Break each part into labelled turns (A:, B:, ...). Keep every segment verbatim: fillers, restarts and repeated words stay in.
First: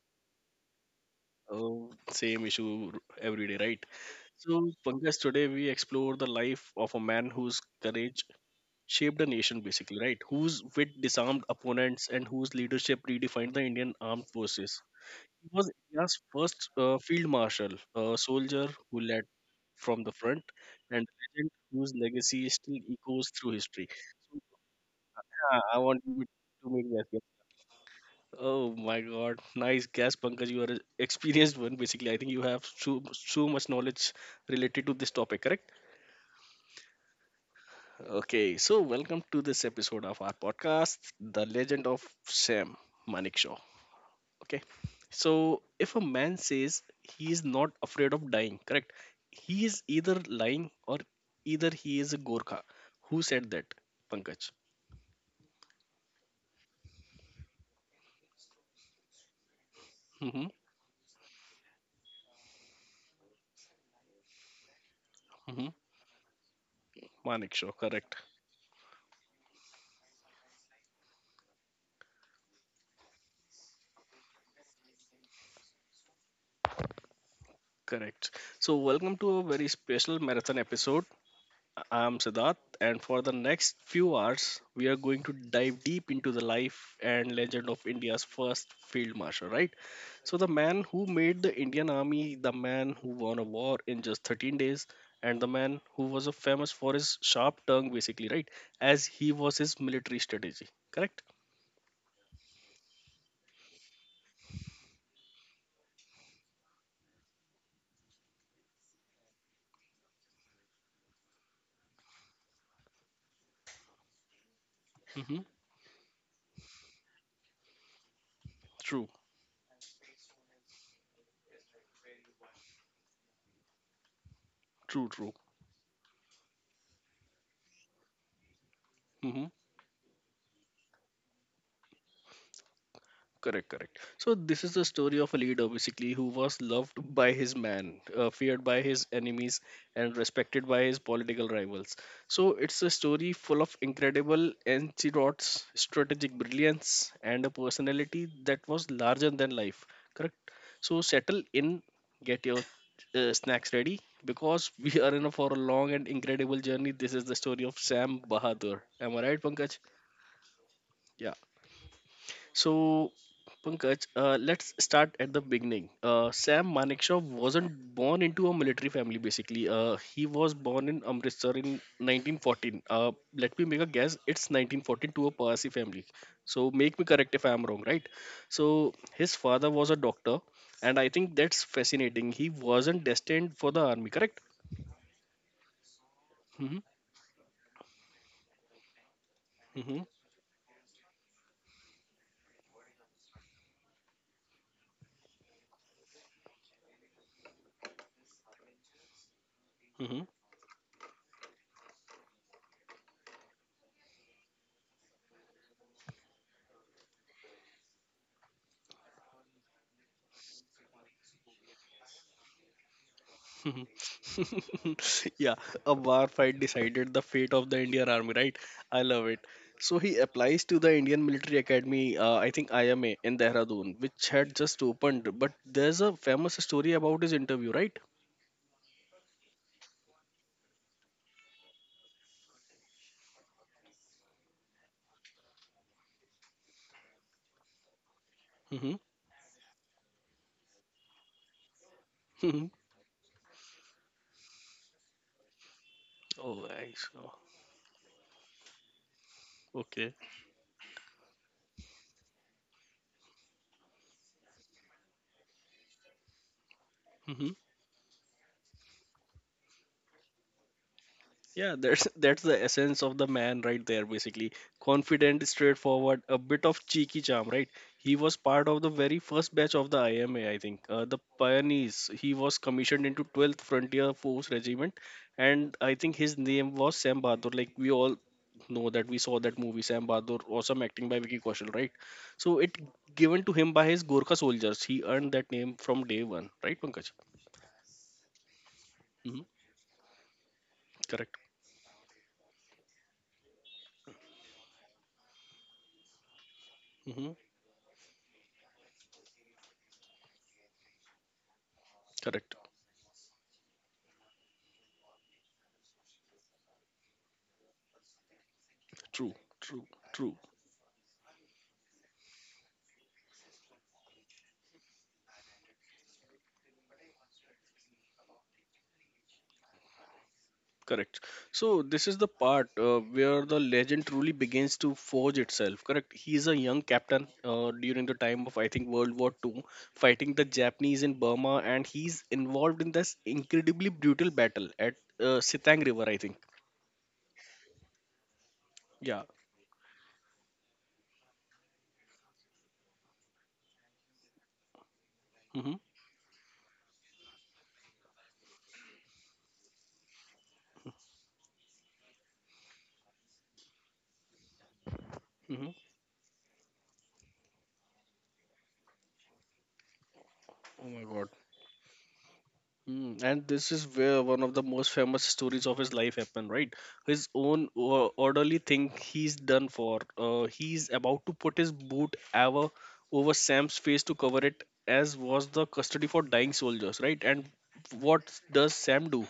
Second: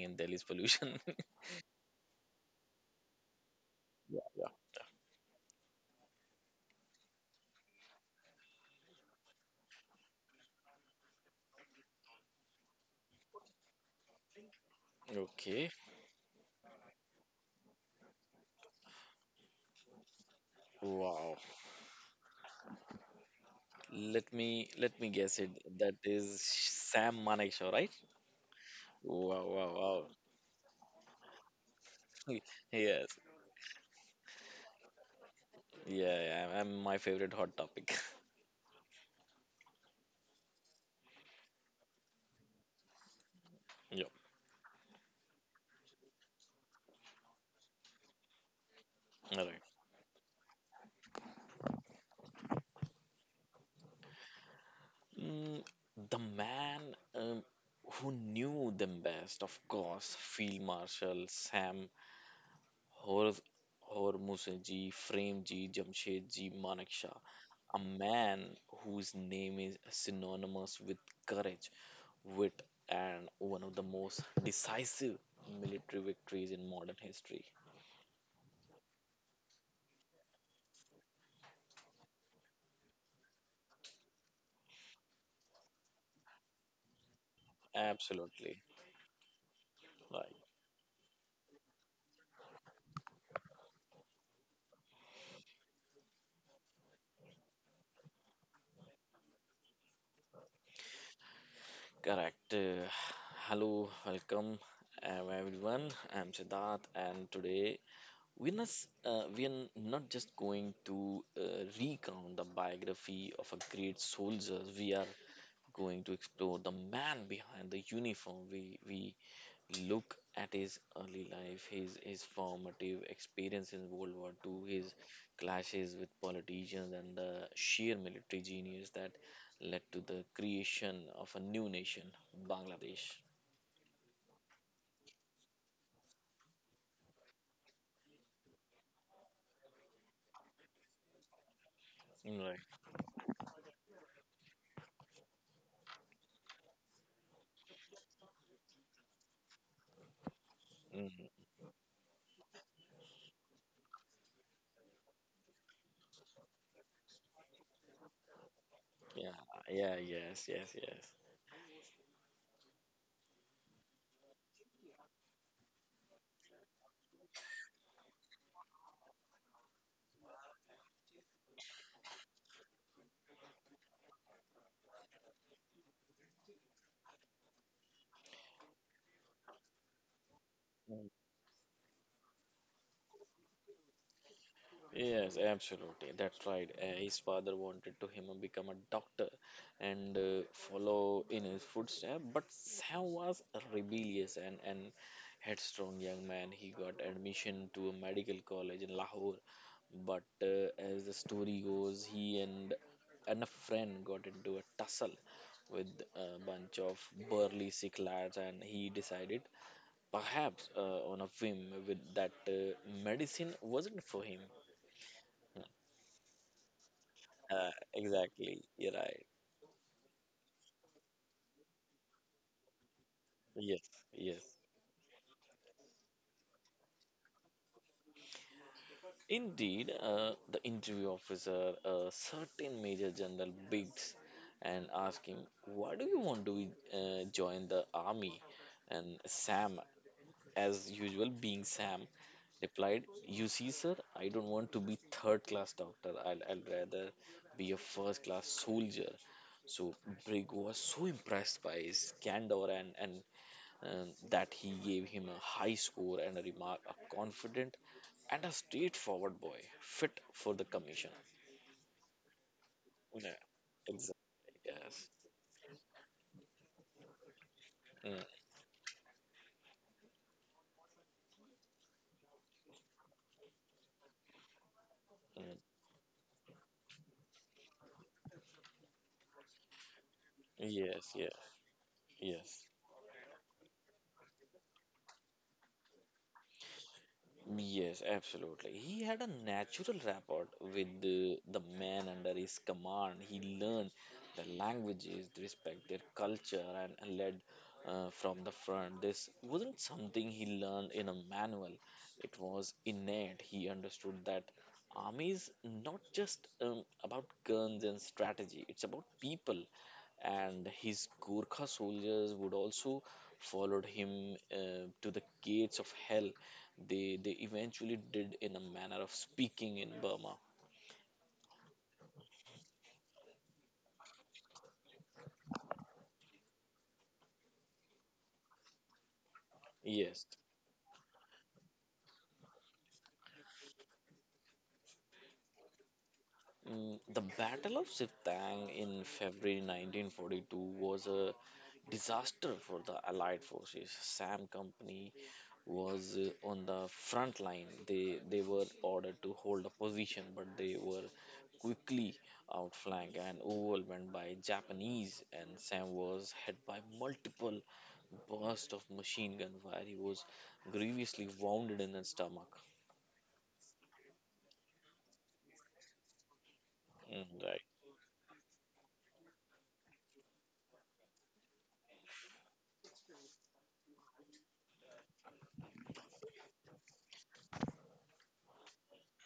A: in Delhi's pollution.
B: Oh, same issue every day, right?
A: Yeah.
B: So, Pankaj, today we explore the life of a man whose courage shaped a nation, basically, right? Whose wit disarmed opponents and whose leadership redefined the Indian armed forces. He
A: Okay.
B: was India's first uh, field marshal, a soldier who led from the front, and a
A: Wow.
B: legend whose legacy still echoes through history.
A: Let me let me guess it.
B: Yeah, I
A: That
B: want you
A: is
B: to make
A: Sam
B: that.
A: Manekshaw, right?
B: Oh my God!
A: Wow, wow,
B: Nice
A: wow.
B: guess, Pankaj. You are an experienced one. Basically, I think you have so
A: Yes.
B: so much knowledge related to this topic. Correct?
A: Yeah, yeah. I'm my favorite hot topic.
B: Okay. So, welcome to this episode of our podcast, The Legend of Sam Manekshaw.
A: Yeah.
B: Okay. So, if a man says he is not afraid of dying, correct?
A: All right.
B: He is either lying or either he is a Gorkha. Who said that, Pankaj?
A: Mm, the man um, who knew them best, of course,
B: Mm-hmm.
A: Field Marshal Sam Hor Hormuzji, Frame
B: Mm-hmm.
A: Ji, Jamshed Ji, Manekshaw.
B: Manekshaw.
A: A
B: Correct.
A: man whose name is synonymous with courage, wit, and one of the most decisive military victories in modern history.
B: Correct. So, welcome to a very special marathon episode. I'm Siddharth, and for the next few hours, we are going to dive deep into the life and legend of India's first
A: Absolutely,
B: field marshal, right? So,
A: right.
B: the man who made the Indian army, the man who won a war in just thirteen days, and the man who was a famous for his sharp tongue, basically, right? As he was his military strategy, correct?
A: Correct. Uh, hello, welcome, um, everyone. I'm Siddharth, and today we're not, s- uh, we're not just going to uh, recount the biography of a great soldier. We are
B: Hmm.
A: going to explore the man behind the uniform. We
B: True,
A: we look at his early life, his his formative experience in World War two, his
B: true, true.
A: clashes with politicians, and the sheer military genius that led to the creation of a new nation, Bangladesh.
B: Correct, correct. So this is the story of a leader basically who was loved by his man, uh, feared by his enemies, and respected by his political rivals. So
A: Right.
B: it's a story full of incredible anecdotes, strategic brilliance, and a personality that was larger than life. Correct. So
A: Mm.
B: settle in, get your uh, snacks ready because we are in a, for a long and incredible journey. This is the story of Sam Bahadur. Am I right,
A: Yeah.
B: Pankaj?
A: Yeah. Yes. Yes.
B: Yeah. So, Pankaj, uh, let's start at the beginning. Uh, Sam Manekshaw wasn't born into a military family, basically. Uh, he was born in Amritsar in nineteen fourteen. Uh, let me make a guess. It's nineteen fourteen to a Parsi family. So, make me correct if I'm wrong, right? So, his father was a doctor, and I
A: Yes.
B: think that's fascinating. He wasn't destined for the army, correct?
A: Yes, absolutely. That's right.
B: Mm-hmm,
A: Uh, his father wanted to him to become a doctor
B: mm-hmm.
A: and uh, follow in his footsteps, but Sam was a rebellious and, and headstrong young man. He got admission to a medical college in Lahore,
B: Mm-hmm.
A: but uh, as the story goes, he and and a friend got into a tussle with a bunch of burly sick lads, and he decided, perhaps uh, on a whim, with that uh, medicine wasn't for him.
B: Yeah, a bar fight decided the fate of
A: Uh,
B: the Indian Army, right?
A: exactly. You're
B: I love
A: right.
B: it. So he applies to the Indian Military Academy, uh, I think I M A in
A: Yes,
B: Dehradun, which had
A: yes.
B: just opened. But there's a famous story about his interview, right?
A: Indeed, uh, the interview officer, a certain Major General Biggs, and asked him, why do you want to uh, join the army? And Sam, as usual, being Sam,
B: Mm-hmm.
A: replied, you see, sir, I don't want to be third class doctor. I'll,
B: Oh,
A: I'll
B: I
A: rather
B: saw.
A: be a first class soldier. So
B: Okay.
A: Brig was so impressed by his candor and, and and that he gave him a high score and a remark, a confident and a straightforward boy fit for the commission.
B: Yeah, that's that's the essence of the
A: Yeah,
B: man right there basically.
A: exactly, yes.
B: Confident, straightforward, a bit of cheeky charm, right? He
A: Mm,
B: was part of the very first batch of the I M A, I think. Uh, the pioneers. He was commissioned into twelfth Frontier Force Regiment,
A: mm.
B: and I think his name was Sam Bahadur. Like we all know that we saw that movie Sam Bahadur, awesome acting
A: Yes,
B: by
A: yeah,
B: Vicky Kaushal, right? So
A: yes.
B: it given to him by his Gorkha soldiers. He earned that name from day one, right, Pankaj?
A: Yes, absolutely. He had a
B: Hmm.
A: natural rapport with
B: Correct.
A: the, the man under his command. He learned the languages, respect their culture, and, and
B: Hmm.
A: led uh, from the front. This wasn't something he learned in a manual, it
B: Correct.
A: was innate. He understood that army is not just um, about guns and strategy, it's about
B: True.
A: people.
B: True. True.
A: And his Gurkha soldiers would also followed him uh, to the gates of hell they they eventually did in a manner of speaking in Burma.
B: Correct. So this is the part uh, where the legend truly begins to forge itself. Correct. He is a young captain uh, during the time of I think World War Two,
A: Yes.
B: fighting the Japanese in Burma, and he's involved in this incredibly brutal battle at uh, Sitang River. I think.
A: Mm, The Battle of Siptang in
B: Yeah.
A: February nineteen forty-two was a disaster for the Allied forces. SAM Company
B: Mm-hmm.
A: was uh, on the front line. They they were ordered to hold a position, but they were quickly outflanked and overwhelmed by Japanese. And
B: Mm-hmm.
A: Sam was hit by multiple bursts of machine gun fire. He was grievously wounded in the stomach.
B: Mm, and this is where one of the most famous stories of his life happened, right? His
A: Mm, right.
B: own o- orderly thing he's done for. Uh, he's about to put his boot ever over Sam's face to cover it, as was the custody for dying soldiers, right? And what does Sam do?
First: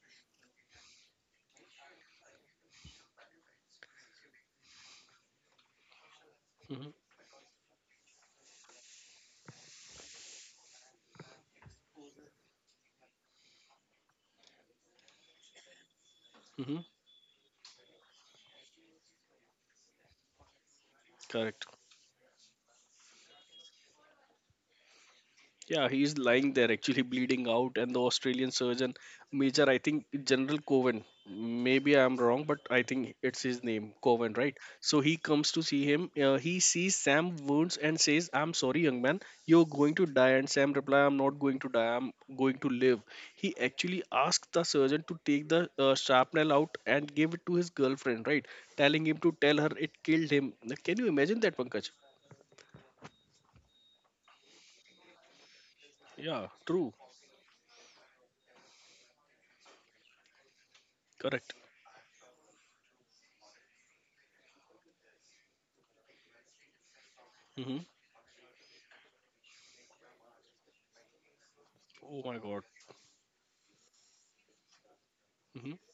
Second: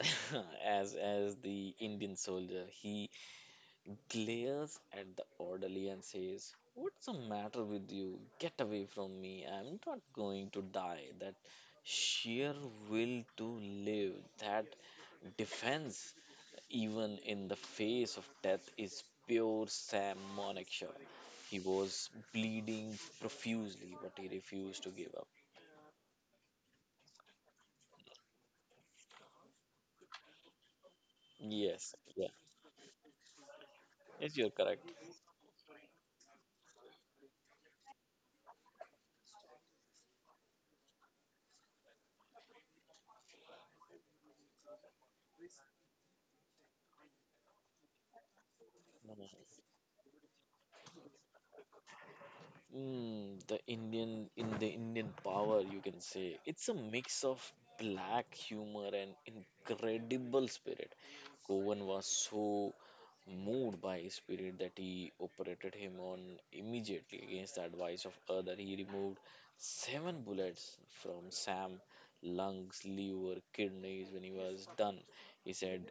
A: as as the Indian soldier, he glares at the orderly and says,
B: Hmm.
A: "What's the matter with you? Get away from me! I'm not going to die." That sheer will to live, that defense,
B: Hmm.
A: even in the face of death, is pure Sam Monexhaw. He
B: Correct.
A: was bleeding profusely, but he refused to give up.
B: Yeah, he's lying there, actually bleeding out, and the Australian surgeon major, I think General Coven.
A: Yes,
B: Maybe I'm
A: yeah,
B: wrong, but I think it's his name, Coven,
A: yes, you're
B: right?
A: correct.
B: So he comes to see him. Uh, he sees Sam wounds and says, "I'm sorry, young man, you're going to die." And Sam replies, "I'm not going to die. I'm going to live." He actually asks the surgeon to take the uh, shrapnel out and give it to his girlfriend, right? Telling him to tell her it killed him. Can you imagine that, Pankaj?
A: Mm, the Indian in the Indian power, you can say
B: Yeah,
A: it's a
B: true,
A: mix of black humor and incredible spirit.
B: correct.
A: Govan was so moved by his spirit that he operated him on immediately against the
B: Hmm.
A: advice of other. He removed seven bullets from Sam
B: Oh my God.
A: lungs, liver, kidneys when he was done. He said,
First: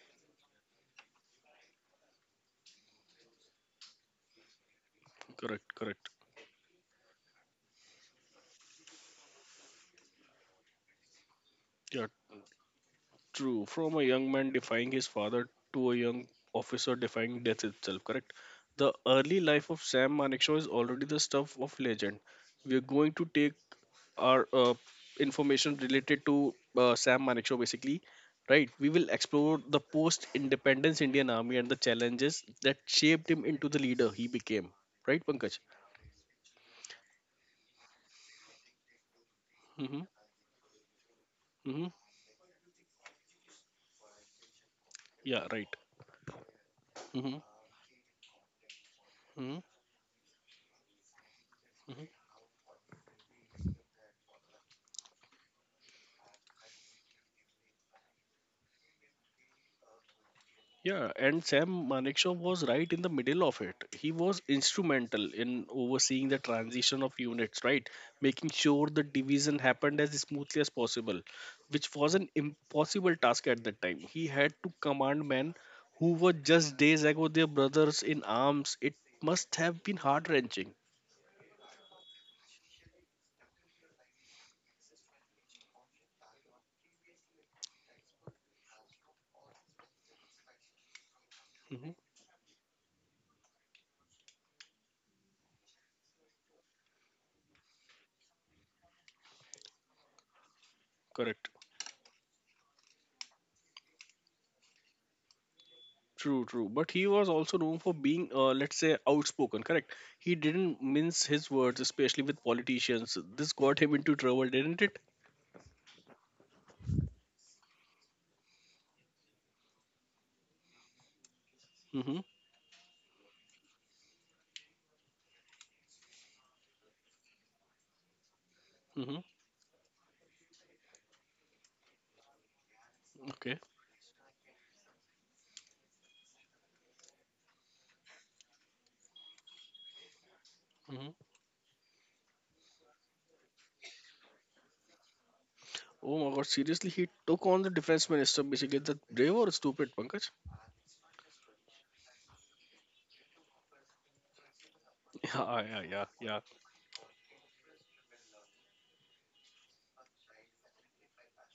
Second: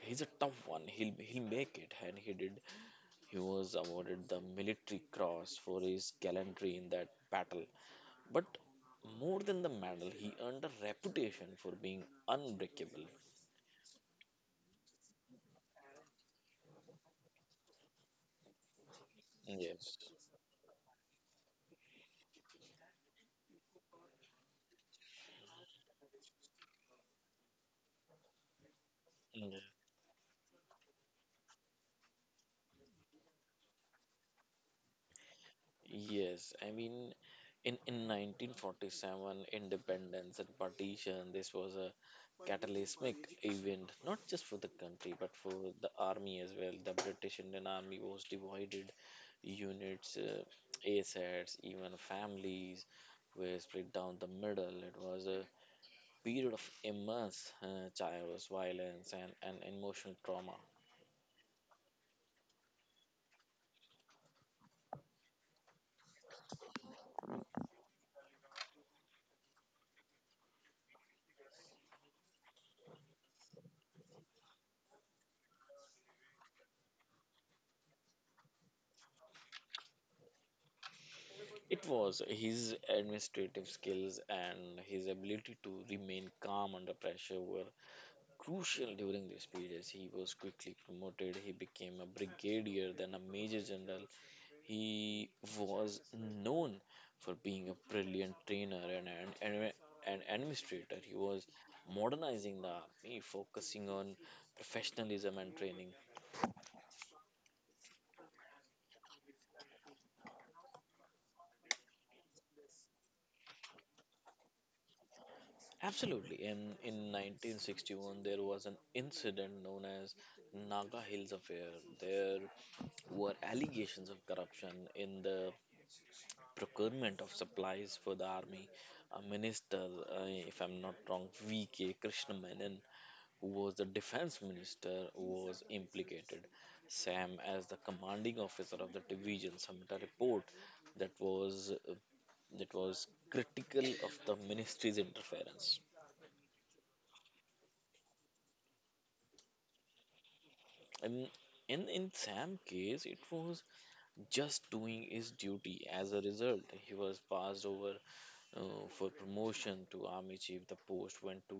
A: "He's a tough one. He'll he'll make it," and he did. He was awarded the Military Cross
B: Correct,
A: for his
B: correct.
A: gallantry in that battle. But more than the medal, he earned a reputation for being
B: Yeah,
A: unbreakable.
B: true. From a young man defying his father to a young officer defying death itself, correct? The early life of
A: Yes.
B: Sam Manekshaw is already the stuff of legend. We are going to take our uh, information related to uh, Sam Manekshaw basically, right? We will explore the post independence Indian Army and the challenges that shaped him into the leader he became, right, Pankaj?
A: Yes, I mean, in, in nineteen forty-seven,
B: Mm-hmm,
A: independence and partition, this was
B: mm-hmm.
A: a catalytic event, not just for the country, but
B: Yeah,
A: for
B: right.
A: the army as well. The British
B: Mm-hmm,
A: Indian Army was divided,
B: mm-hmm.
A: units, uh, assets, even families were split down the middle. It was a period of immense uh, chaos, violence, and, and emotional trauma.
B: Yeah, and Sam Manekshaw was right in the middle of it. He was instrumental in overseeing the transition of units, right? Making sure the division happened as smoothly as possible, which was an impossible task at that time. He had to command men who were just days ago their brothers in arms. It must have been heart wrenching.
A: It was his administrative skills and his ability to remain calm under pressure were crucial during these periods. He was quickly promoted, he
B: Hmm.
A: became a brigadier, then a major general. He was known for being a brilliant trainer and an, an, an administrator. He was
B: Correct.
A: modernizing the army, focusing on professionalism and training.
B: True, true. But he was also known for being, uh, let's say, outspoken, correct? He didn't mince his words, especially with politicians. This got him into trouble, didn't it?
A: Absolutely. And in nineteen sixty-one, there was an incident known as Naga Hills Affair.
B: Mm-hmm.
A: There were allegations of corruption in the procurement of supplies for the army.
B: Mm-hmm.
A: A minister, uh, if I'm not wrong, V K. Krishnamanan, who
B: Okay.
A: was the defense minister, was implicated. Sam, as the commanding officer of the division, submitted a report that
B: Mm-hmm.
A: was that was critical of the ministry's interference.
B: Oh my God! Seriously, he took on the defense minister. Basically, that brave or stupid, Pankaj?
A: And in, in Sam's case, it was just doing his
B: Yeah,
A: duty.
B: yeah, yeah,
A: As a
B: yeah.
A: result, he was passed over uh, for promotion to army chief. The post went to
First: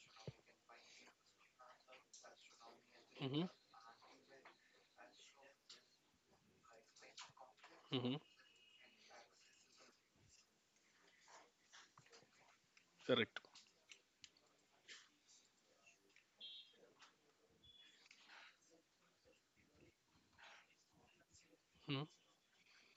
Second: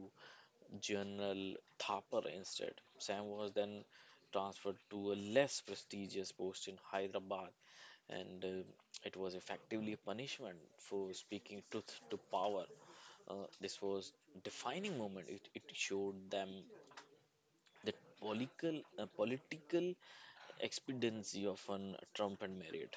A: General Thapar instead. Sam
B: Mm-hmm.
A: was then transferred to a less prestigious post in Hyderabad,
B: Mm-hmm.
A: and uh, it was effectively a punishment for speaking truth to power.
B: Correct.
A: Uh, this was defining moment. It, it showed them that political uh, political expediency of an
B: Mm-hmm.
A: Trump and Marriott.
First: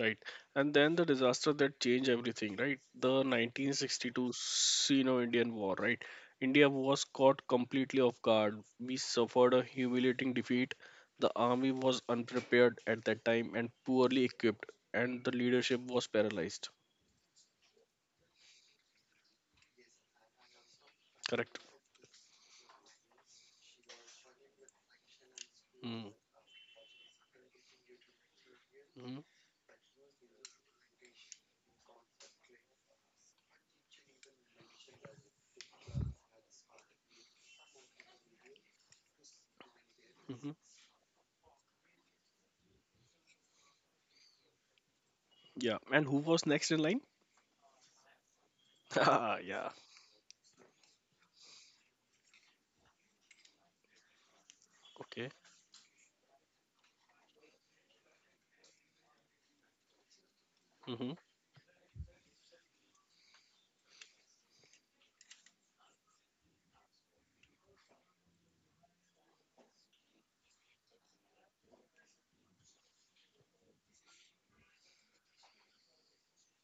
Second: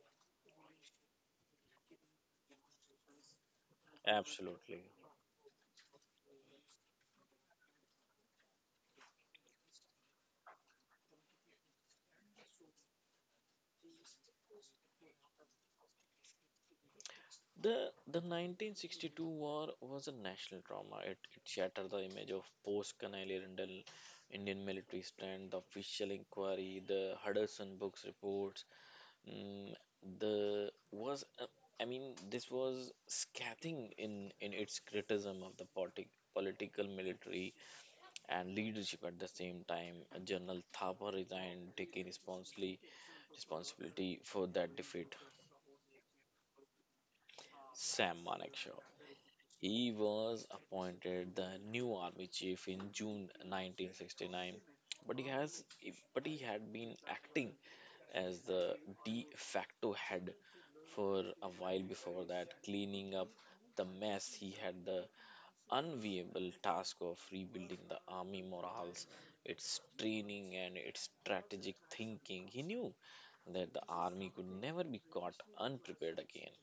B: Right. And then the disaster that changed everything, right? The nineteen sixty-two
A: Absolutely.
B: Sino-Indian War, right? India was caught completely off guard. We suffered a humiliating defeat. The army was unprepared at that time and poorly equipped, and the leadership was paralyzed.
A: The the nineteen sixty-two war was a national trauma. It, it
B: Correct.
A: shattered the image of post Canale Rindle Indian military stand, the
B: Mm.
A: official inquiry, the Hudson Books reports. Mm, the was uh, I mean this was scathing in in its criticism of the politi- political, military, and leadership at the same time.
B: Mm-hmm.
A: General Thapar resigned, taking responsibly responsibility for that defeat,
B: Yeah. And who was next in line?
A: Sam Manekshaw.
B: Ah, yeah.
A: He was appointed the new army chief in June nineteen sixty-nine, but he
B: Okay.
A: has but he had been acting as the de facto head
B: Hmm, hmm.
A: for a while before that, cleaning up the mess. He had the unviable task of rebuilding the army morals, its training and its strategic thinking. He knew that the army could never be caught unprepared again.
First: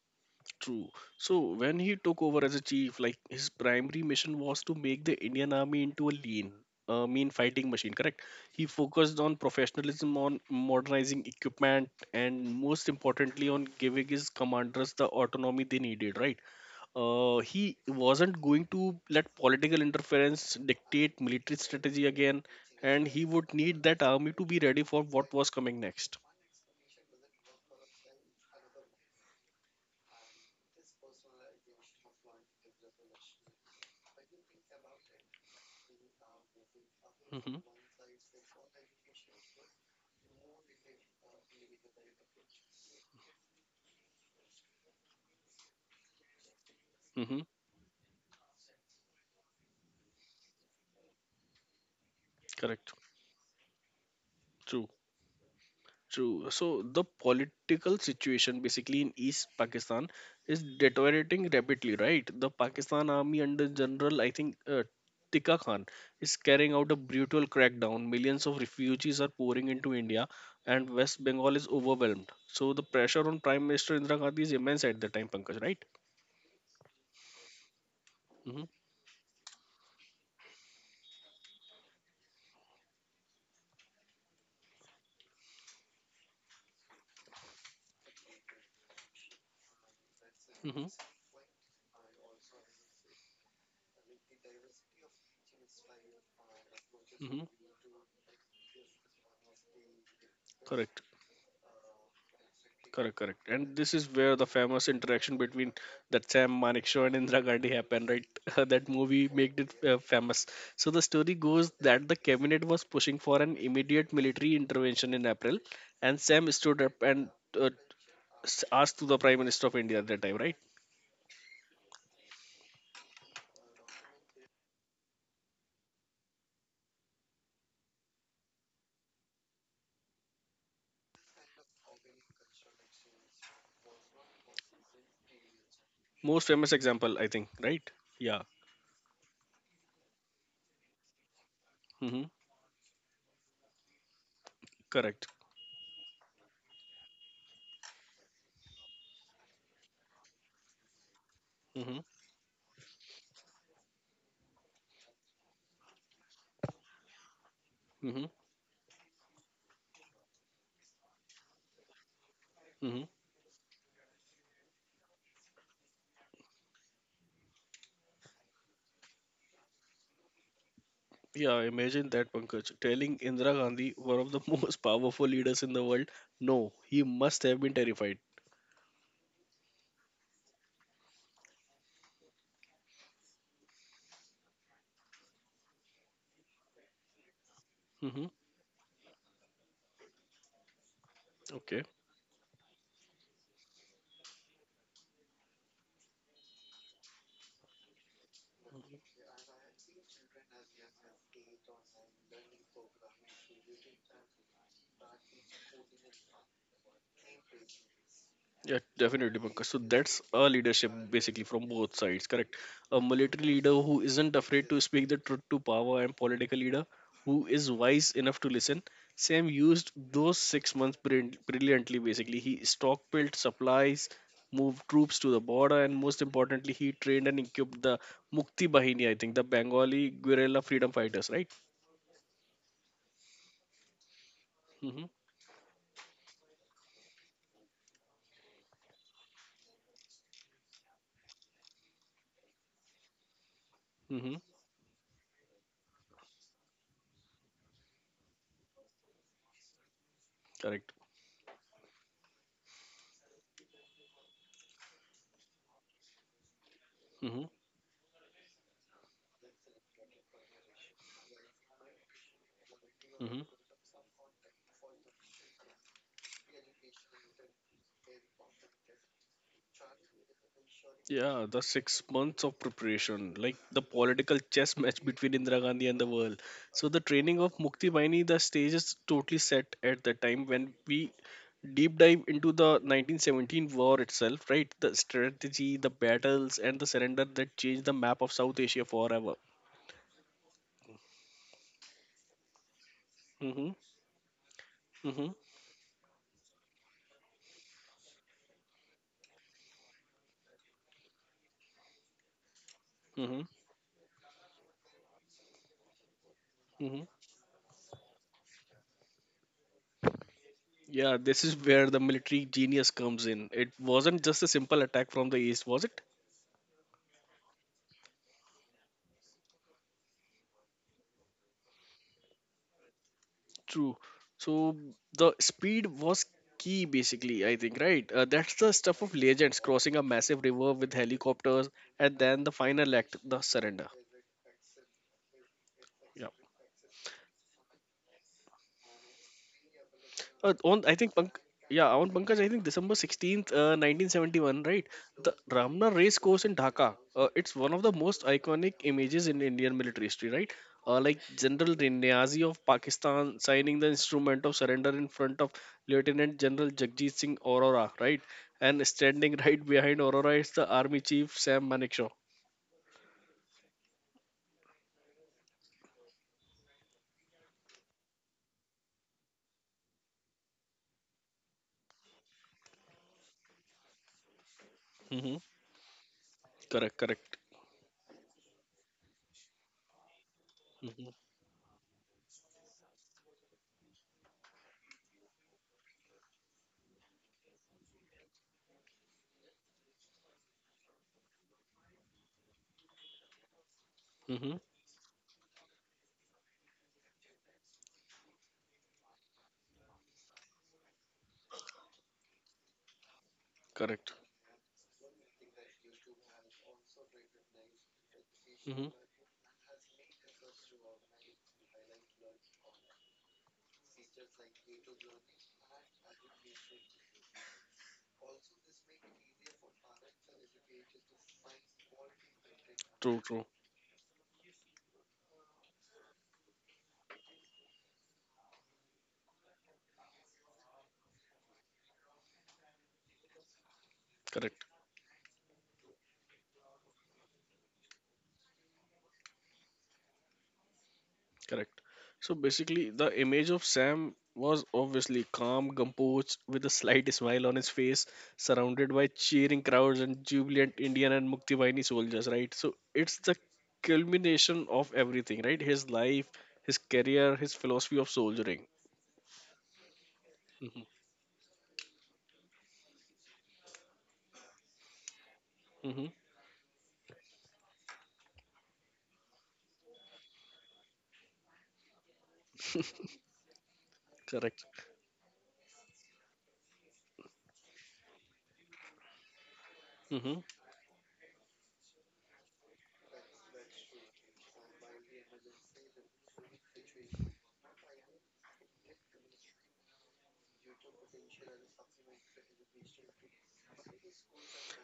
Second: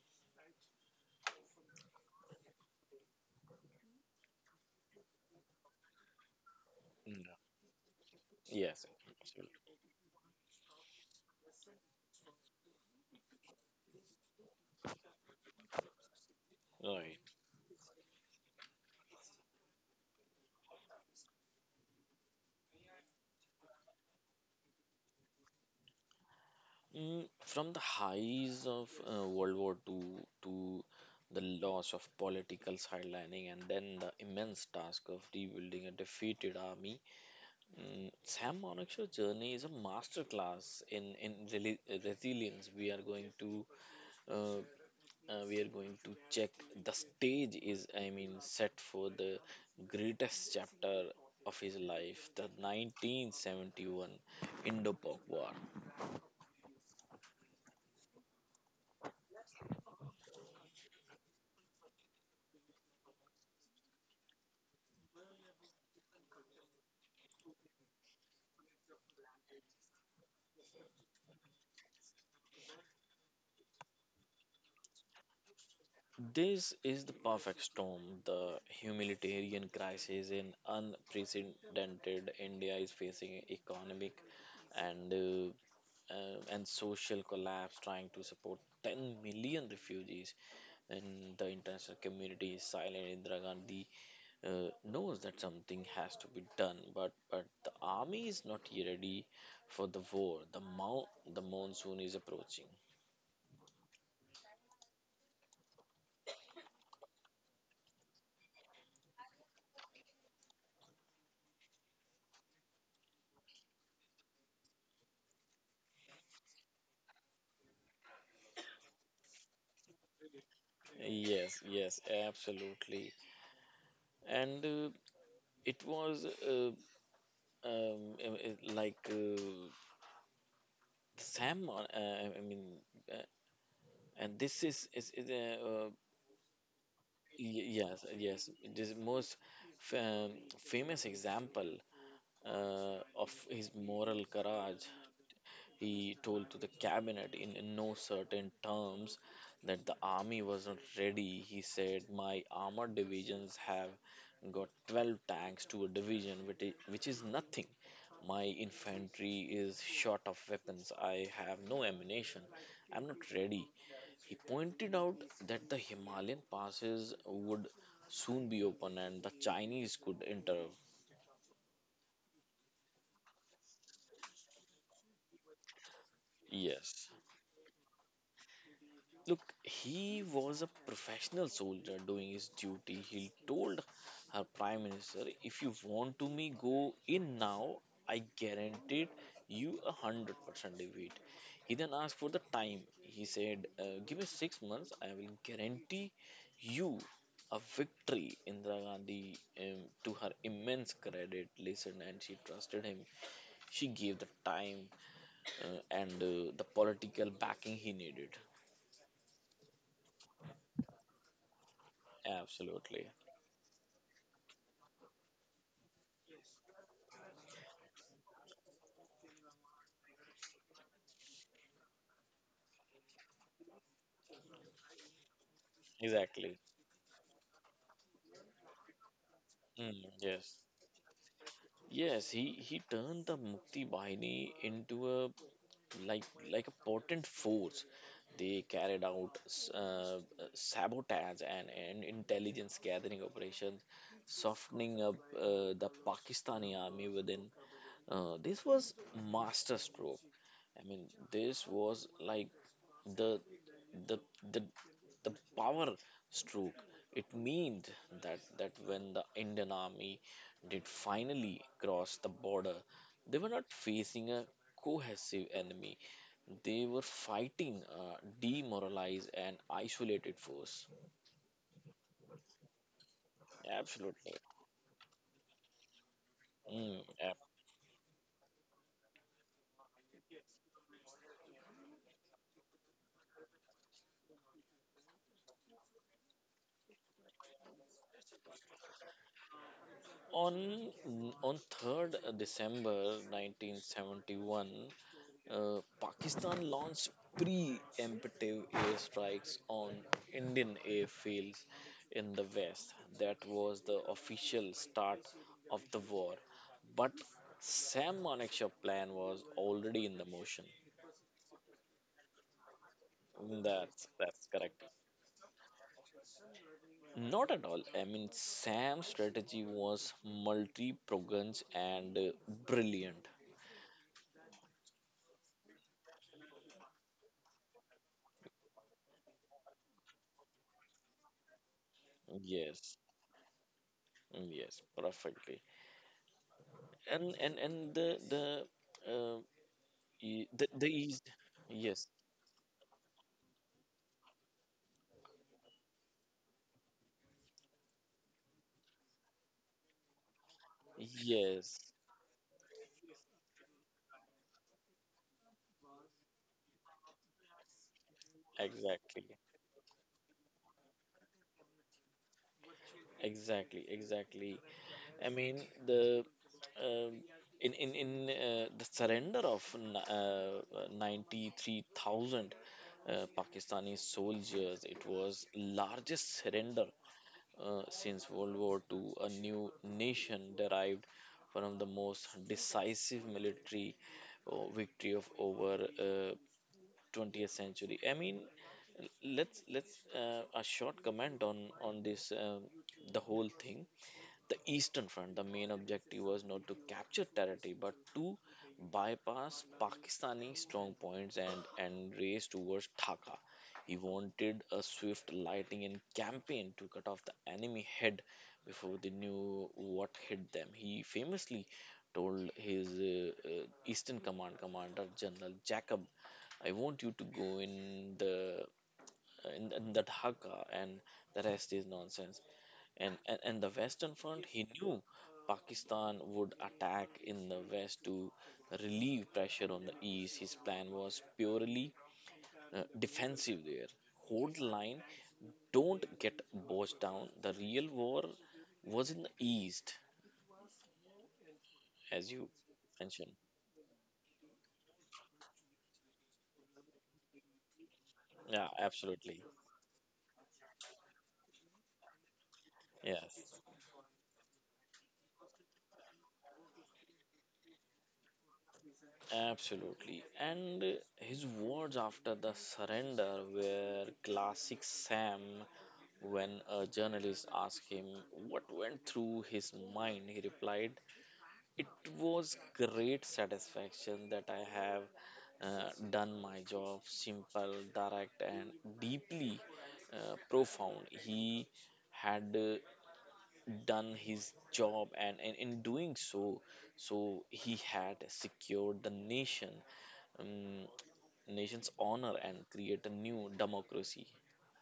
B: True. So when he took over as a chief, like his primary mission was to make the Indian army into a lean, uh,
A: Hmm.
B: mean fighting machine. Correct. He
A: Yes,
B: focused on
A: absolutely.
B: professionalism, on modernizing equipment, and most importantly, on giving his commanders the autonomy they needed. Right.
A: Right.
B: Uh, he wasn't going to let political interference dictate military strategy again, and he would need that army to be ready for what was coming next.
A: Mm, from the highs of uh, World War Two to the loss of political sidelining and then the immense task of rebuilding a defeated army,
B: Hmm.
A: mm, Sam Monakshaw's journey is a masterclass in in reli- resilience. We are going to uh, uh, we are going to check the stage is I mean set for the greatest chapter of his life, the
B: Correct.
A: nineteen seventy-one
B: True.
A: Indo-Pak War.
B: True. So the political situation basically in East Pakistan is deteriorating rapidly, right? The Pakistan army under General, I think, uh, Tikka Khan is carrying out a brutal crackdown. Millions of refugees are pouring into India, and West Bengal is overwhelmed. So the pressure on Prime Minister Indira Gandhi is immense at the time, Pankaj, right?
A: This is the perfect storm. The
B: Mm-hmm.
A: humanitarian crisis in unprecedented India is facing economic and uh, uh, and social collapse, trying to support ten million refugees.
B: Mm-hmm.
A: And the international community is silent. Indira Gandhi uh, knows that something has to be done, but
B: Mm-hmm.
A: but the army is not yet ready for the war. The
B: Correct.
A: mo- the monsoon is approaching.
B: Correct, correct. And this is where the famous interaction between that Sam Manekshaw and Indira Gandhi happened, right? That movie made it uh, famous. So the story goes that the cabinet was pushing for an immediate military intervention in April, and Sam stood up and uh, s- asked to the Prime Minister of India at that time, right?
A: Yes, yes, absolutely. And uh, it was uh, um, uh, uh, like uh, Sam. on- Uh, I mean, uh, and this is is, is uh, uh,
B: Most famous example, I think,
A: y-
B: right?
A: yes,
B: Yeah.
A: yes. This most f- um, famous example
B: Mm-hmm.
A: uh, of his moral courage.
B: Correct.
A: He told to the cabinet in, in no certain terms that the army was not ready. He
B: Mm-hmm.
A: said, my armored divisions have got twelve tanks to a division, which is, which is nothing.
B: Mm-hmm.
A: My infantry is short of weapons. I have no ammunition.
B: Mm-hmm.
A: I'm not ready. He pointed out that the Himalayan passes would soon be open and the Chinese could enter.
B: Yeah, imagine that, Pankaj. Telling Indira Gandhi, one of the most powerful leaders in the world, no,
A: Yes.
B: he must have been terrified.
A: Look, he was a professional soldier doing his duty. He told her prime minister, "If you want to me go in now, I
B: Mm-hmm.
A: guaranteed you a hundred percent defeat." He
B: Okay.
A: then asked for the time. He said, uh, "Give me six months. I will guarantee you a victory." Indira Gandhi, um, to her immense credit, listened and she trusted him. She gave the time uh, and uh, the political backing he needed.
B: Yeah, definitely, Pankaj. So that's a leadership basically from both sides, correct? A
A: Absolutely.
B: military leader who isn't afraid to speak the truth to power and political leader who is wise enough to listen. Sam used those six months brill- brilliantly, basically. He stockpiled supplies, moved troops to the border, and most
A: Exactly.
B: importantly, he trained and equipped the Mukti Bahini, I think, the
A: Mm,
B: Bengali
A: yes.
B: guerrilla freedom fighters, right?
A: Yes, he, he turned the Mukti Bahini into
B: Mm-hmm.
A: a like like a potent force. They carried out s- uh, uh, sabotage and, and intelligence gathering operations,
B: Mm-hmm.
A: softening up uh, the Pakistani army within. Uh, this was masterstroke. I
B: Correct.
A: mean, this was like the the the the power stroke. It
B: Mm-hmm.
A: meant that that when the Indian army did finally cross the border,
B: Hmm.
A: they were not facing a cohesive enemy. They were fighting a demoralized and isolated force.
B: Yeah, the six months of preparation, like the
A: Absolutely.
B: political chess match between Indira Gandhi and the world. So the
A: Mm, yeah.
B: training of Mukti Baini, the stage is totally set at the time when we deep dive into the nineteen seventeen war itself, right? The strategy, the battles, and the surrender that changed the map of South Asia forever.
A: On on third of December
B: Mm-hmm,
A: nineteen seventy-one,
B: mm-hmm,
A: Uh, Pakistan launched preemptive airstrikes on Indian airfields in the West.
B: mm-hmm,
A: That was the official start of the war.
B: mm-hmm.
A: But Sam Manekshaw plan was already in the motion.
B: Yeah, this is where the military genius comes in. It
A: That's
B: wasn't just
A: that's
B: a simple
A: correct.
B: attack from the east, was it?
A: Not at all. I mean, Sam's strategy was multi-pronged and uh, brilliant.
B: True. So the speed was key, basically, I think, right? Uh, that's the stuff of legends crossing a massive river with helicopters, and then the final
A: Yes,
B: act, the surrender.
A: yes, perfectly. And and and the the uh, Y-
B: Uh,
A: The,
B: on
A: the
B: I think
A: eas
B: Pank, yeah,
A: Yes,
B: on Pankaj, I think December sixteenth, uh, nineteen seventy-one, right? The Ramna race course in Dhaka. Uh, it's one of the most iconic images in Indian military history, right? Uh, like General
A: yes,
B: Niazi of Pakistan signing the instrument of surrender in front of Lieutenant General Jagjit Singh Aurora, right? And
A: exactly,
B: standing right behind Aurora is the Army Chief Sam Manekshaw.
A: exactly, exactly. I mean the um, in in in uh, the surrender of n- uh, ninety three thousand uh, Pakistani soldiers. It
B: Hmm.
A: was largest surrender
B: Correct, correct.
A: uh, since World War two. A new nation derived
B: Hmm.
A: from the most decisive military uh, victory of over uh, twentieth century. I mean, let's let's uh, a short comment on on this um, the whole thing.
B: Hmm.
A: The eastern front, the main objective was not to capture territory but to bypass pakistani strong points and and race towards dhaka. He
B: Correct.
A: wanted a swift lighting and campaign to cut off the enemy head
B: Hmm.
A: before they knew what hit them. He famously told his uh, uh, eastern command commander general jacob, I want you to go in the uh, in, in the Dhaka and the rest is nonsense. And,
B: True,
A: and
B: true.
A: and the Western Front, he knew Pakistan would attack in the west to relieve pressure on the east. His plan was purely uh, defensive there. Hold
B: Correct.
A: the line, don't get bogged down. The real war was in the east,
B: Correct.
A: as
B: So
A: you
B: basically, the
A: mentioned.
B: image of Sam was obviously calm, composed, with a slight smile on his face,
A: Yeah,
B: surrounded by
A: absolutely.
B: cheering crowds and jubilant Indian and Muktibaini soldiers, right? So it's the
A: Yes,
B: culmination of everything, right? His life, his career, his philosophy of soldiering.
A: absolutely. And
B: Hmm.
A: uh, his words after the surrender were classic Sam.
B: Hmm.
A: When a journalist asked him what went through his mind, he replied, it was great satisfaction that I
B: Correct.
A: have uh, done my job, simple, direct, and deeply uh,
B: Mm-hmm.
A: profound. He had uh, done his job, and, and in doing so, so he had secured the nation, um, nation's honor, and create a new democracy.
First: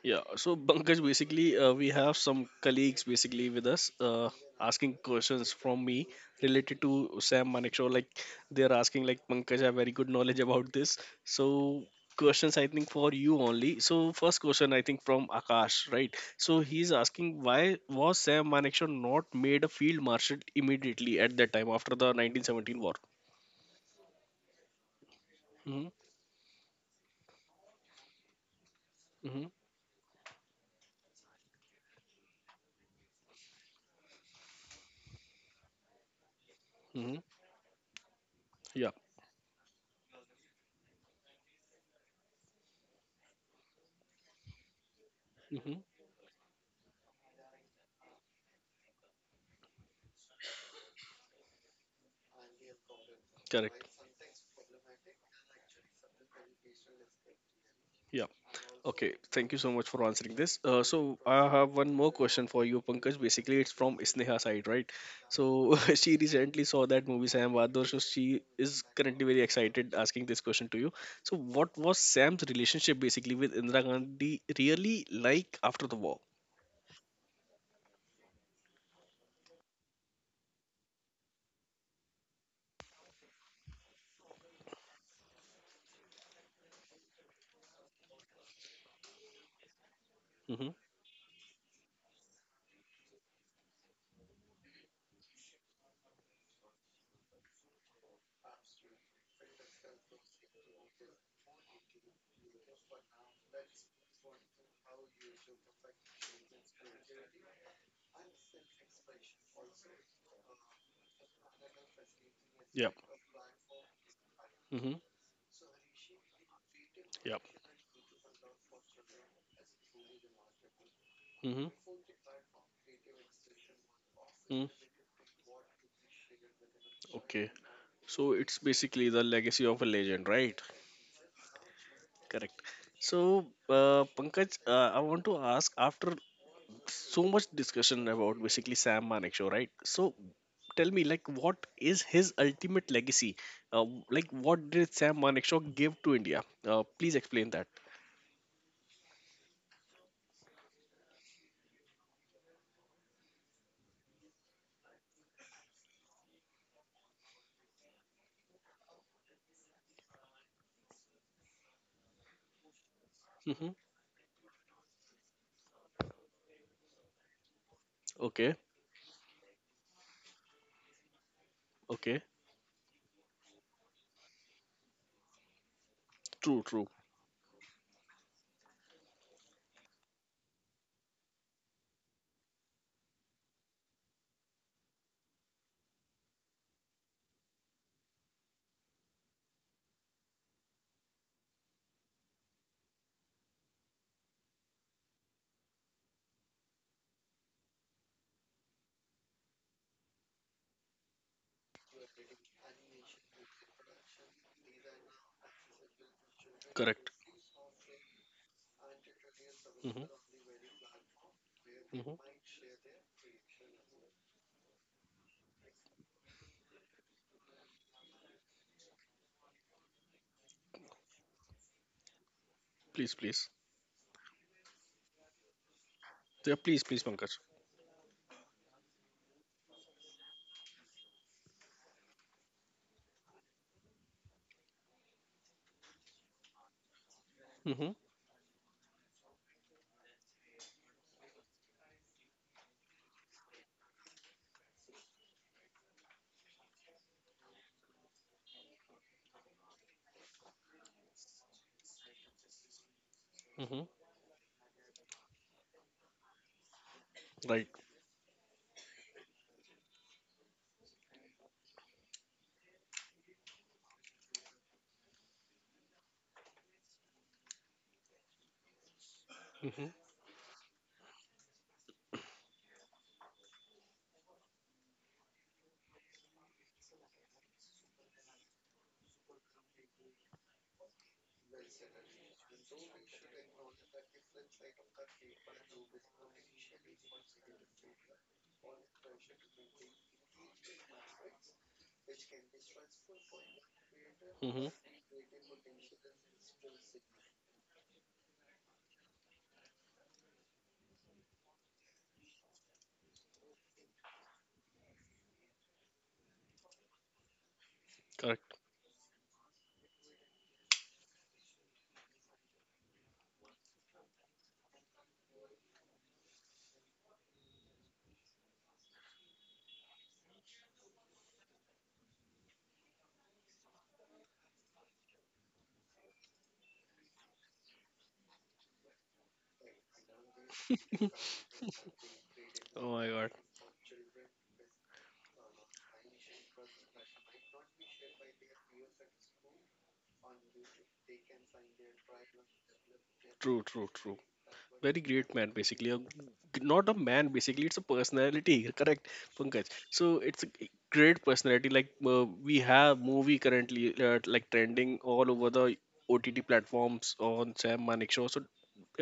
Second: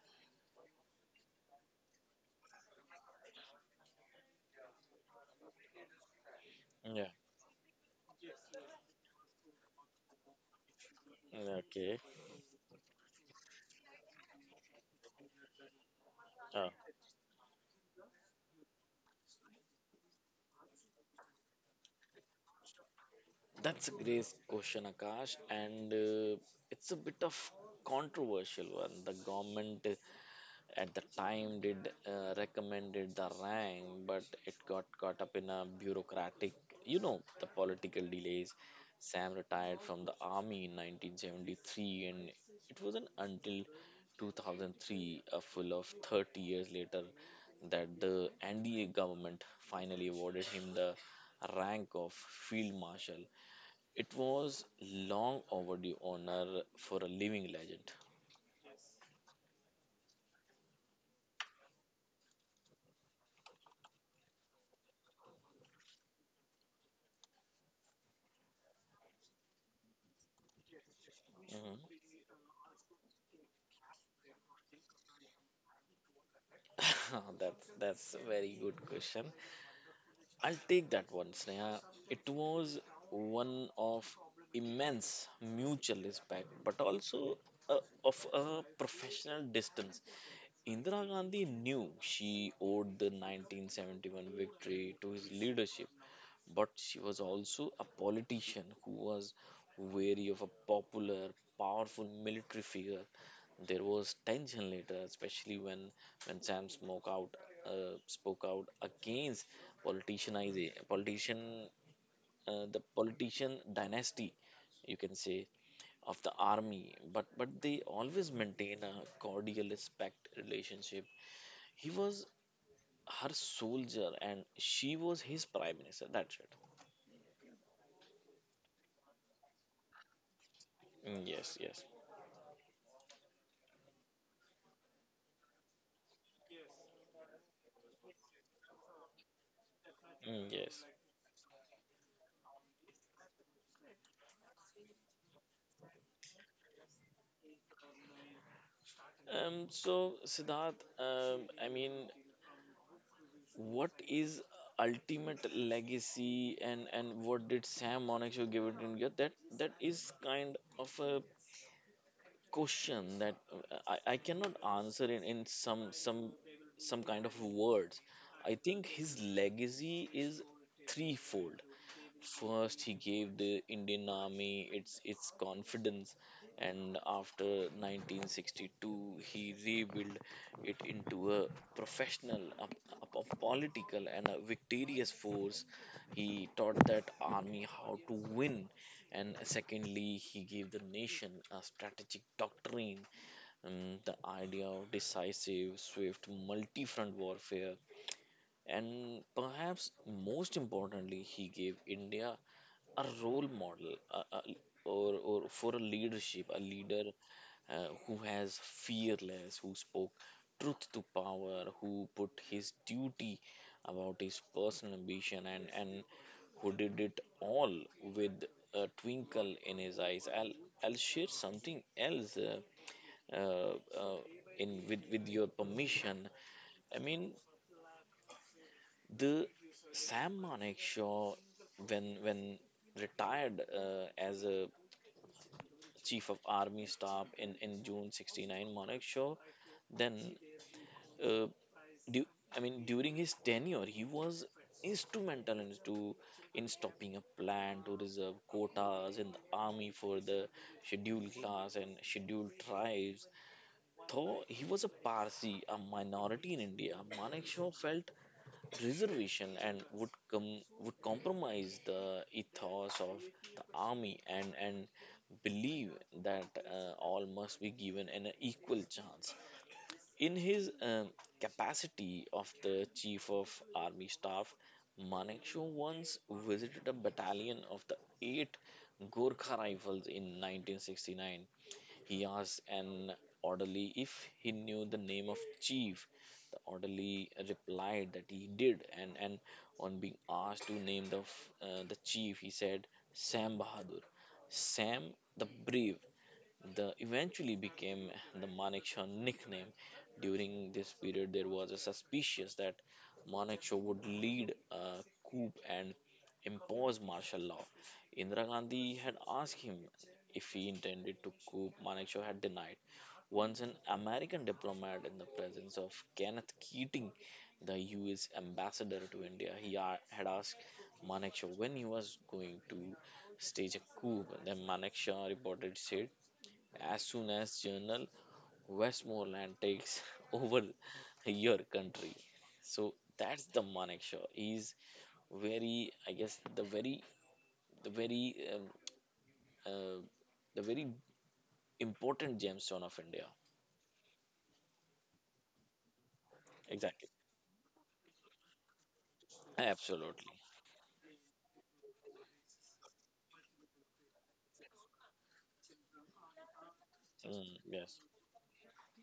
B: Yeah, so Pankaj, basically, uh, we have some colleagues basically with us uh, asking questions from me related to
A: Yeah.
B: Sam Manekshaw. Like they're asking, like Pankaj, I have very good knowledge about this. So
A: Okay.
B: questions, I think, for you only. So first question, I think, from Akash, right? So he's asking, why was Sam Manekshaw not made a field marshal immediately at that time after the nineteen seventeen war?
A: That's a great question, Akash,
B: Mm-hmm,
A: and uh, it's a bit of controversial one. The
B: mm-hmm,
A: government uh, at the time did uh, recommended the rank, but it got caught up in a bureaucratic, you
B: mm-hmm,
A: know, the political delays.
B: yeah,
A: Sam retired from the army in nineteen seventy-three, and it wasn't until two thousand three, a full
B: mm-hmm,
A: of thirty years later, that the N D A government finally awarded him the rank of field marshal.
B: correct.
A: It was long overdue honor for a living legend.
B: Yeah, okay, thank you so much for answering this. Uh, so I have one more question for you, Pankaj. Basically, it's from Sneha side, right? So she recently saw that movie Sam Bahadur, so she is currently very excited asking this question to you. So what was
A: Mhm.
B: Sam's relationship basically with Indira Gandhi really like after the war?
A: that's that's a very good question. I'll take that one, Sneha. It was one of immense mutual respect, but also uh, of a professional distance.
B: Mm-hmm.
A: Indira Gandhi knew she owed the nineteen seventy-one victory to his leadership, but she was also a politician who was wary of a popular, powerful military figure. There was tension later, especially when when Sam spoke out, uh, spoke out against politicianize politician, uh, the
B: Yep.
A: politician dynasty,
B: Mm-hmm.
A: you can say, of the army. But
B: Yep.
A: but they always maintain a cordial respect relationship.
B: Mm-hmm.
A: He was her soldier, and
B: Mm.
A: she was his prime minister. That's it.
B: Okay. So it's basically the legacy of a legend, right?
A: Mm, yes, yes.
B: Correct. So, uh, Pankaj, uh, I want to ask after so much discussion about basically Sam Manekshaw, right? So
A: Mm, yes.
B: tell me, like, what is his ultimate legacy? Uh, like, what did Sam Manekshaw give to India? Uh, please explain that.
A: Um, so, Siddharth, um, I mean, what is ultimate legacy and, and what did Sam Monaco give it in India? That that is kind of a question that
B: Hmm.
A: uh, I, I cannot answer in, in some some some kind of words.
B: Okay,
A: I think his legacy is threefold.
B: okay,
A: First, he gave the Indian Army its its confidence,
B: true, true,
A: and after nineteen sixty-two, he rebuilt it into a professional, a, a, a political, and a victorious force. He taught that army how to win, and secondly, he gave the nation a strategic doctrine, um, the idea of decisive, swift, multi front warfare, and perhaps most importantly, he gave India a role model, a, a, or, or for a leadership, a leader
B: correct.
A: uh, who has fearless, who
B: Hmm.
A: spoke truth to power, who put
B: Hmm.
A: his duty about his personal ambition, and, and who did it all with a twinkle in his eyes. I'll, I'll share something else uh,
B: Please, please,
A: uh, uh, in with, with your permission.
B: yeah, please,
A: I
B: please,
A: mean,
B: Pankaj.
A: the Sam Manekshaw, when when retired uh, as a chief of army staff in, in
B: Hmm.
A: June sixty-nine, Manekshaw, then uh, du- I mean during his tenure, he was instrumental in, to, in stopping a plan to reserve quotas in the army for the scheduled class and scheduled tribes.
B: Hmm.
A: Though he was a Parsi, a minority in India,
B: Right.
A: Manekshaw felt reservation and would com- would compromise the ethos of the army and and believe that uh, all must be given an equal chance
B: Hmm.
A: in his um, capacity of the chief of army staff. Manekshaw once visited a battalion of the eight gorkha rifles in nineteen sixty-nine. He asked an orderly if he knew the name of chief. The orderly replied that he did, and, and on being asked to name the, f- uh, the chief, he said Sam Bahadur,
B: Hmm.
A: Sam the Brave. The eventually became the Manekshaw nickname. During this period, there was a suspicion that Manekshaw would lead a coup and impose martial law. Indira
B: Correct.
A: Gandhi had asked him if he intended to coup. Manekshaw had denied. Once an American diplomat in the presence of Kenneth Keating, the U S ambassador to India, he a- had asked Manekshaw when he was going to stage a coup. Then Manekshaw reported, as soon as Journal Westmoreland takes over your country.
B: Oh
A: So
B: my God.
A: that's the Manek Shaw. He's very, I guess, the very, the very, um, uh, the very important gemstone of India.
B: True, true, true. Very great man, basically. A, not a
A: Exactly.
B: man, basically. It's a personality, correct, Pankaj? So
A: Absolutely.
B: it's a g- great personality. Like uh, we have movie currently uh, like trending all over the O T T platforms on
A: Mm,
B: Sam
A: yes.
B: Manik show. So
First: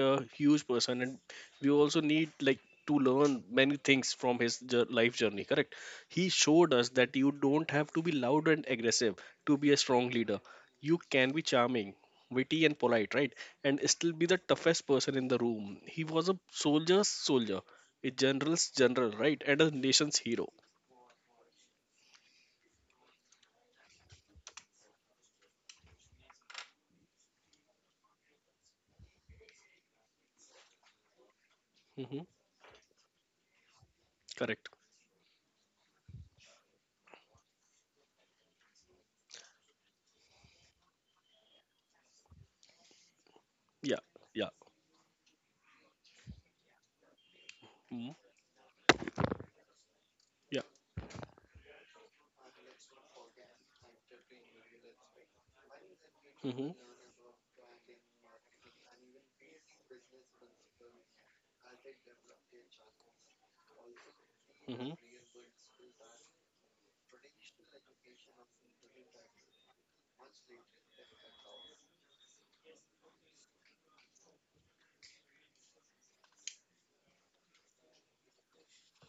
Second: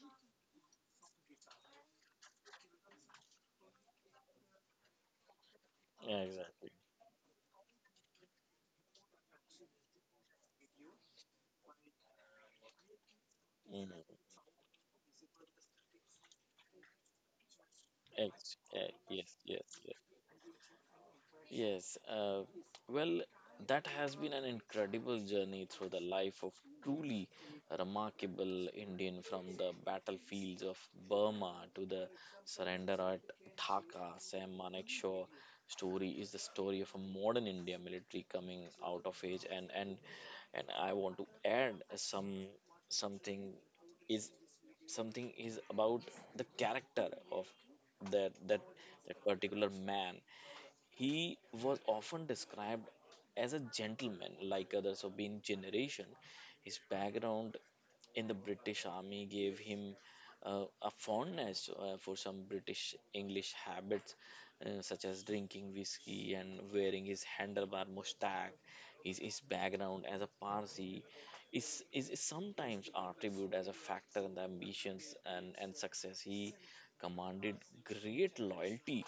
B: a huge person, and we also need like to learn many things from his jour- life journey. Correct?
A: Yeah,
B: He
A: exactly.
B: showed us that you don't have to be loud and aggressive to be a strong leader. You can be charming, witty, and polite, right? And
A: Mm,
B: still be the toughest person in the room. He was a soldier's soldier, a
A: ex-
B: general's
A: eh,
B: general,
A: yes.
B: right, and
A: Yes.
B: a
A: Yes.
B: nation's hero.
A: Yes, uh, well, that has been an incredible journey through the life of truly remarkable Indian, from the battlefields of Burma to the
B: Hmm.
A: surrender at Dhaka. Sam
B: Correct.
A: Manekshaw story is the story of a modern India military coming out of age, and and and I want to add some something
B: Yeah.
A: is
B: Yeah.
A: something is about the character of
B: Hmm.
A: that that that particular man.
B: Yeah.
A: He was often described as a gentleman like others of his generation.
B: Hmm.
A: His background in the British Army gave him uh, a fondness uh, for some British English habits, uh, such
B: Hmm.
A: as drinking whiskey and wearing his handlebar mustache. His, his background as a Parsi is, is, is sometimes attributed as a factor in the ambitions, and, and success. He commanded great loyalty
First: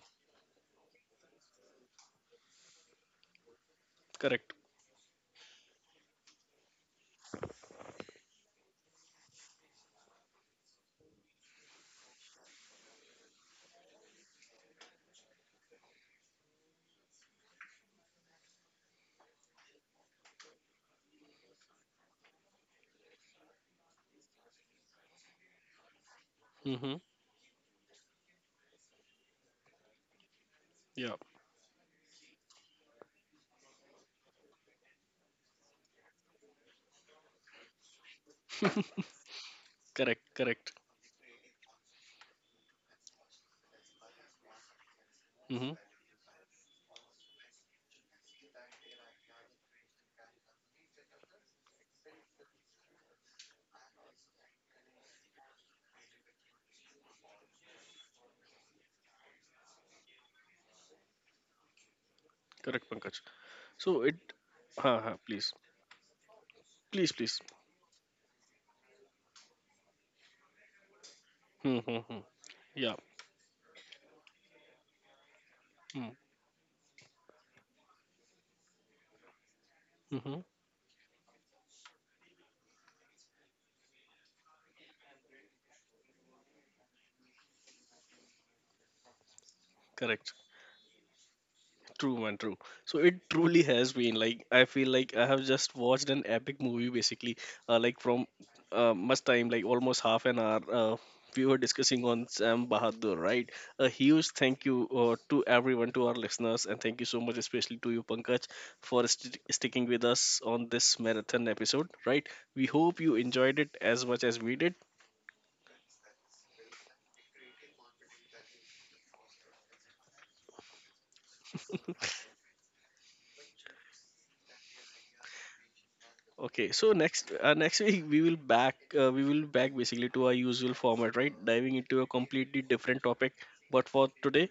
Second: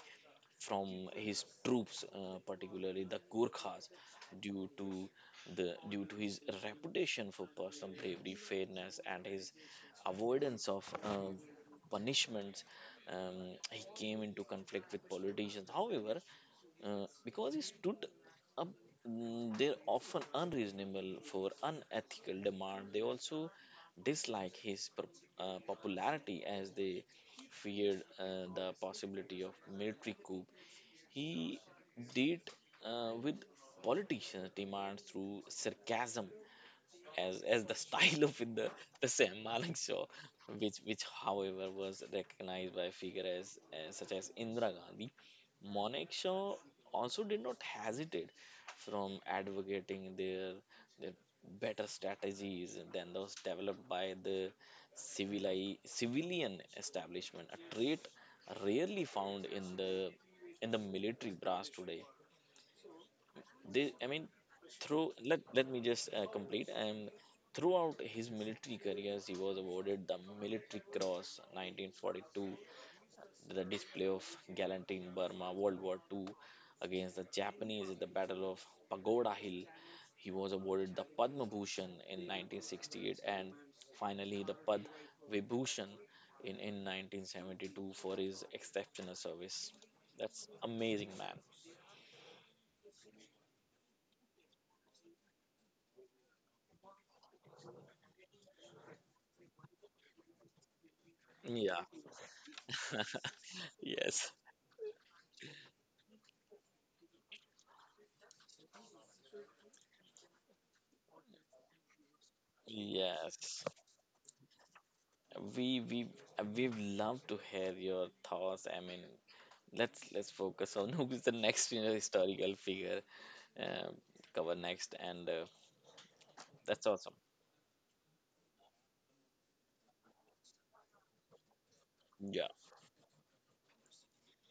A: from his troops, uh, particularly the Gurkhas,
B: Correct.
A: due to the due to his reputation for personal bravery, fairness, and his avoidance of um, punishments. Um, he came into conflict with politicians. However, uh, because he stood up, mm, they often unreasonable for unethical demand, they also dislike his pro- uh, popularity as
B: Hmm.
A: they feared uh, the possibility of military coup.
B: Yeah.
A: He did uh, with politicians' demands through sarcasm as as the style of the the Sam Malang show,
B: correct. Correct.
A: which which however was recognized by figures as, as such as Indira Gandhi.
B: Hmm.
A: Monik Shaw also did not hesitate from advocating their their better strategies than those developed by the civili- civilian establishment, a trait rarely found in the in the military brass today.
B: Correct, Pankaj.
A: They,
B: So
A: I mean,
B: it. Ha
A: through
B: ha.
A: let,
B: Please.
A: let me just uh, complete.
B: Please.
A: And
B: Please.
A: throughout his military careers, he was awarded the Military Cross
B: Hmm, hmm, hmm.
A: nineteen forty-two,
B: Yeah.
A: the display of gallantry in Burma, World War
B: Mm-hmm.
A: Two against the Japanese at the Battle of Pagoda Hill. He
B: Mm-hmm.
A: was awarded the Padma Bhushan in nineteen sixty-eight and finally the Pad Vibhushan in, in nineteen seventy-two for his exceptional service.
B: Correct.
A: That's amazing, man.
B: True, man, true. So it truly has been like I feel like I have just watched an epic movie basically, uh, like from uh, much time, like almost half an hour. Uh, we were
A: Yeah.
B: discussing on Sam Bahadur, right? A huge
A: yes.
B: thank you uh, to everyone, to our listeners, and thank you so much, especially to you, Pankaj, for st- sticking with us on this marathon episode, right? We hope you enjoyed
A: Yes,
B: it as much as we did.
A: we we we love to hear your thoughts. I mean, let's let's focus on who is the next, you know, historical figure uh, cover next, and uh,
B: Okay,
A: that's
B: so
A: awesome.
B: next uh, next week we will back uh, we will back basically to our usual format, right? Diving into a
A: Yeah,
B: completely different topic. But for today,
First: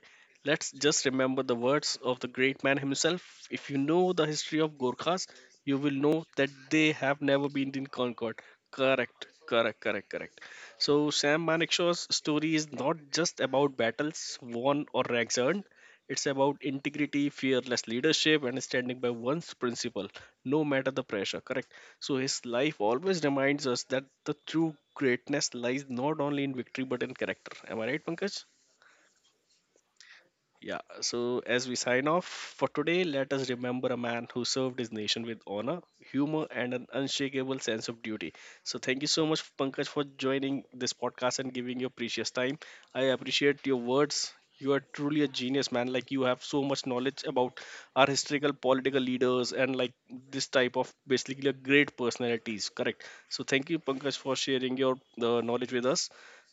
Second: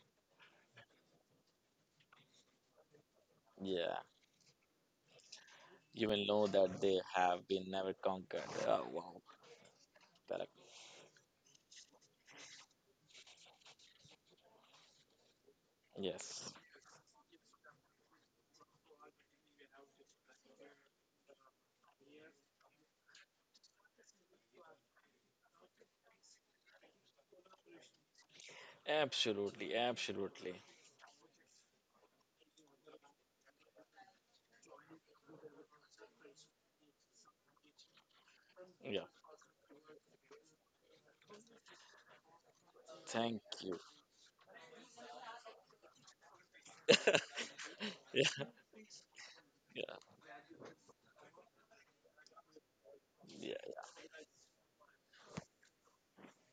B: let's just remember the words of the great man himself. If you
A: yeah,
B: know the history of Gorkhas, you will
A: you
B: know
A: will know
B: that
A: that
B: they
A: they
B: have
A: have
B: never
A: been
B: been in
A: never
B: Concord.
A: conquered. Oh, wow,
B: Correct, correct, correct, correct.
A: correct.
B: So Sam Manekshaw's story is not just about battles won or ranks earned. It's
A: Yes,
B: about integrity, fearless leadership, and standing by one's principle, no matter the pressure. Correct. So his life always reminds us that the true greatness lies not only in victory but in character. Am I right, Pankaj?
A: absolutely, absolutely.
B: Yeah, so as we sign off for today, let us remember a man who served his nation with honor, humor, and an unshakable sense of duty. So, thank
A: Yeah,
B: you so much, Pankaj, for joining this podcast and giving your precious time. I
A: thank
B: appreciate your
A: you.
B: words. You are truly a genius, man. Like, you have so much knowledge about our
A: yeah,
B: historical political leaders and, like,
A: yeah,
B: this type of basically a great personalities. Correct. So,
A: yeah.
B: thank you, Pankaj, for sharing your uh, knowledge with us.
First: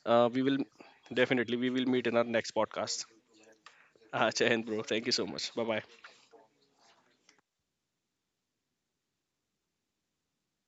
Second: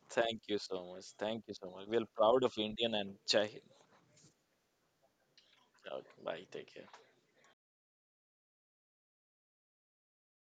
B: Uh, we
A: Thank
B: will
A: you so much. Thank you
B: definitely we
A: so
B: will
A: much. We're
B: meet in our
A: proud of
B: next
A: Indian
B: podcast.
A: and Chai.
B: Ah, Chayan, bro. Thank you so much. Bye bye.
A: Okay, bye. Take care.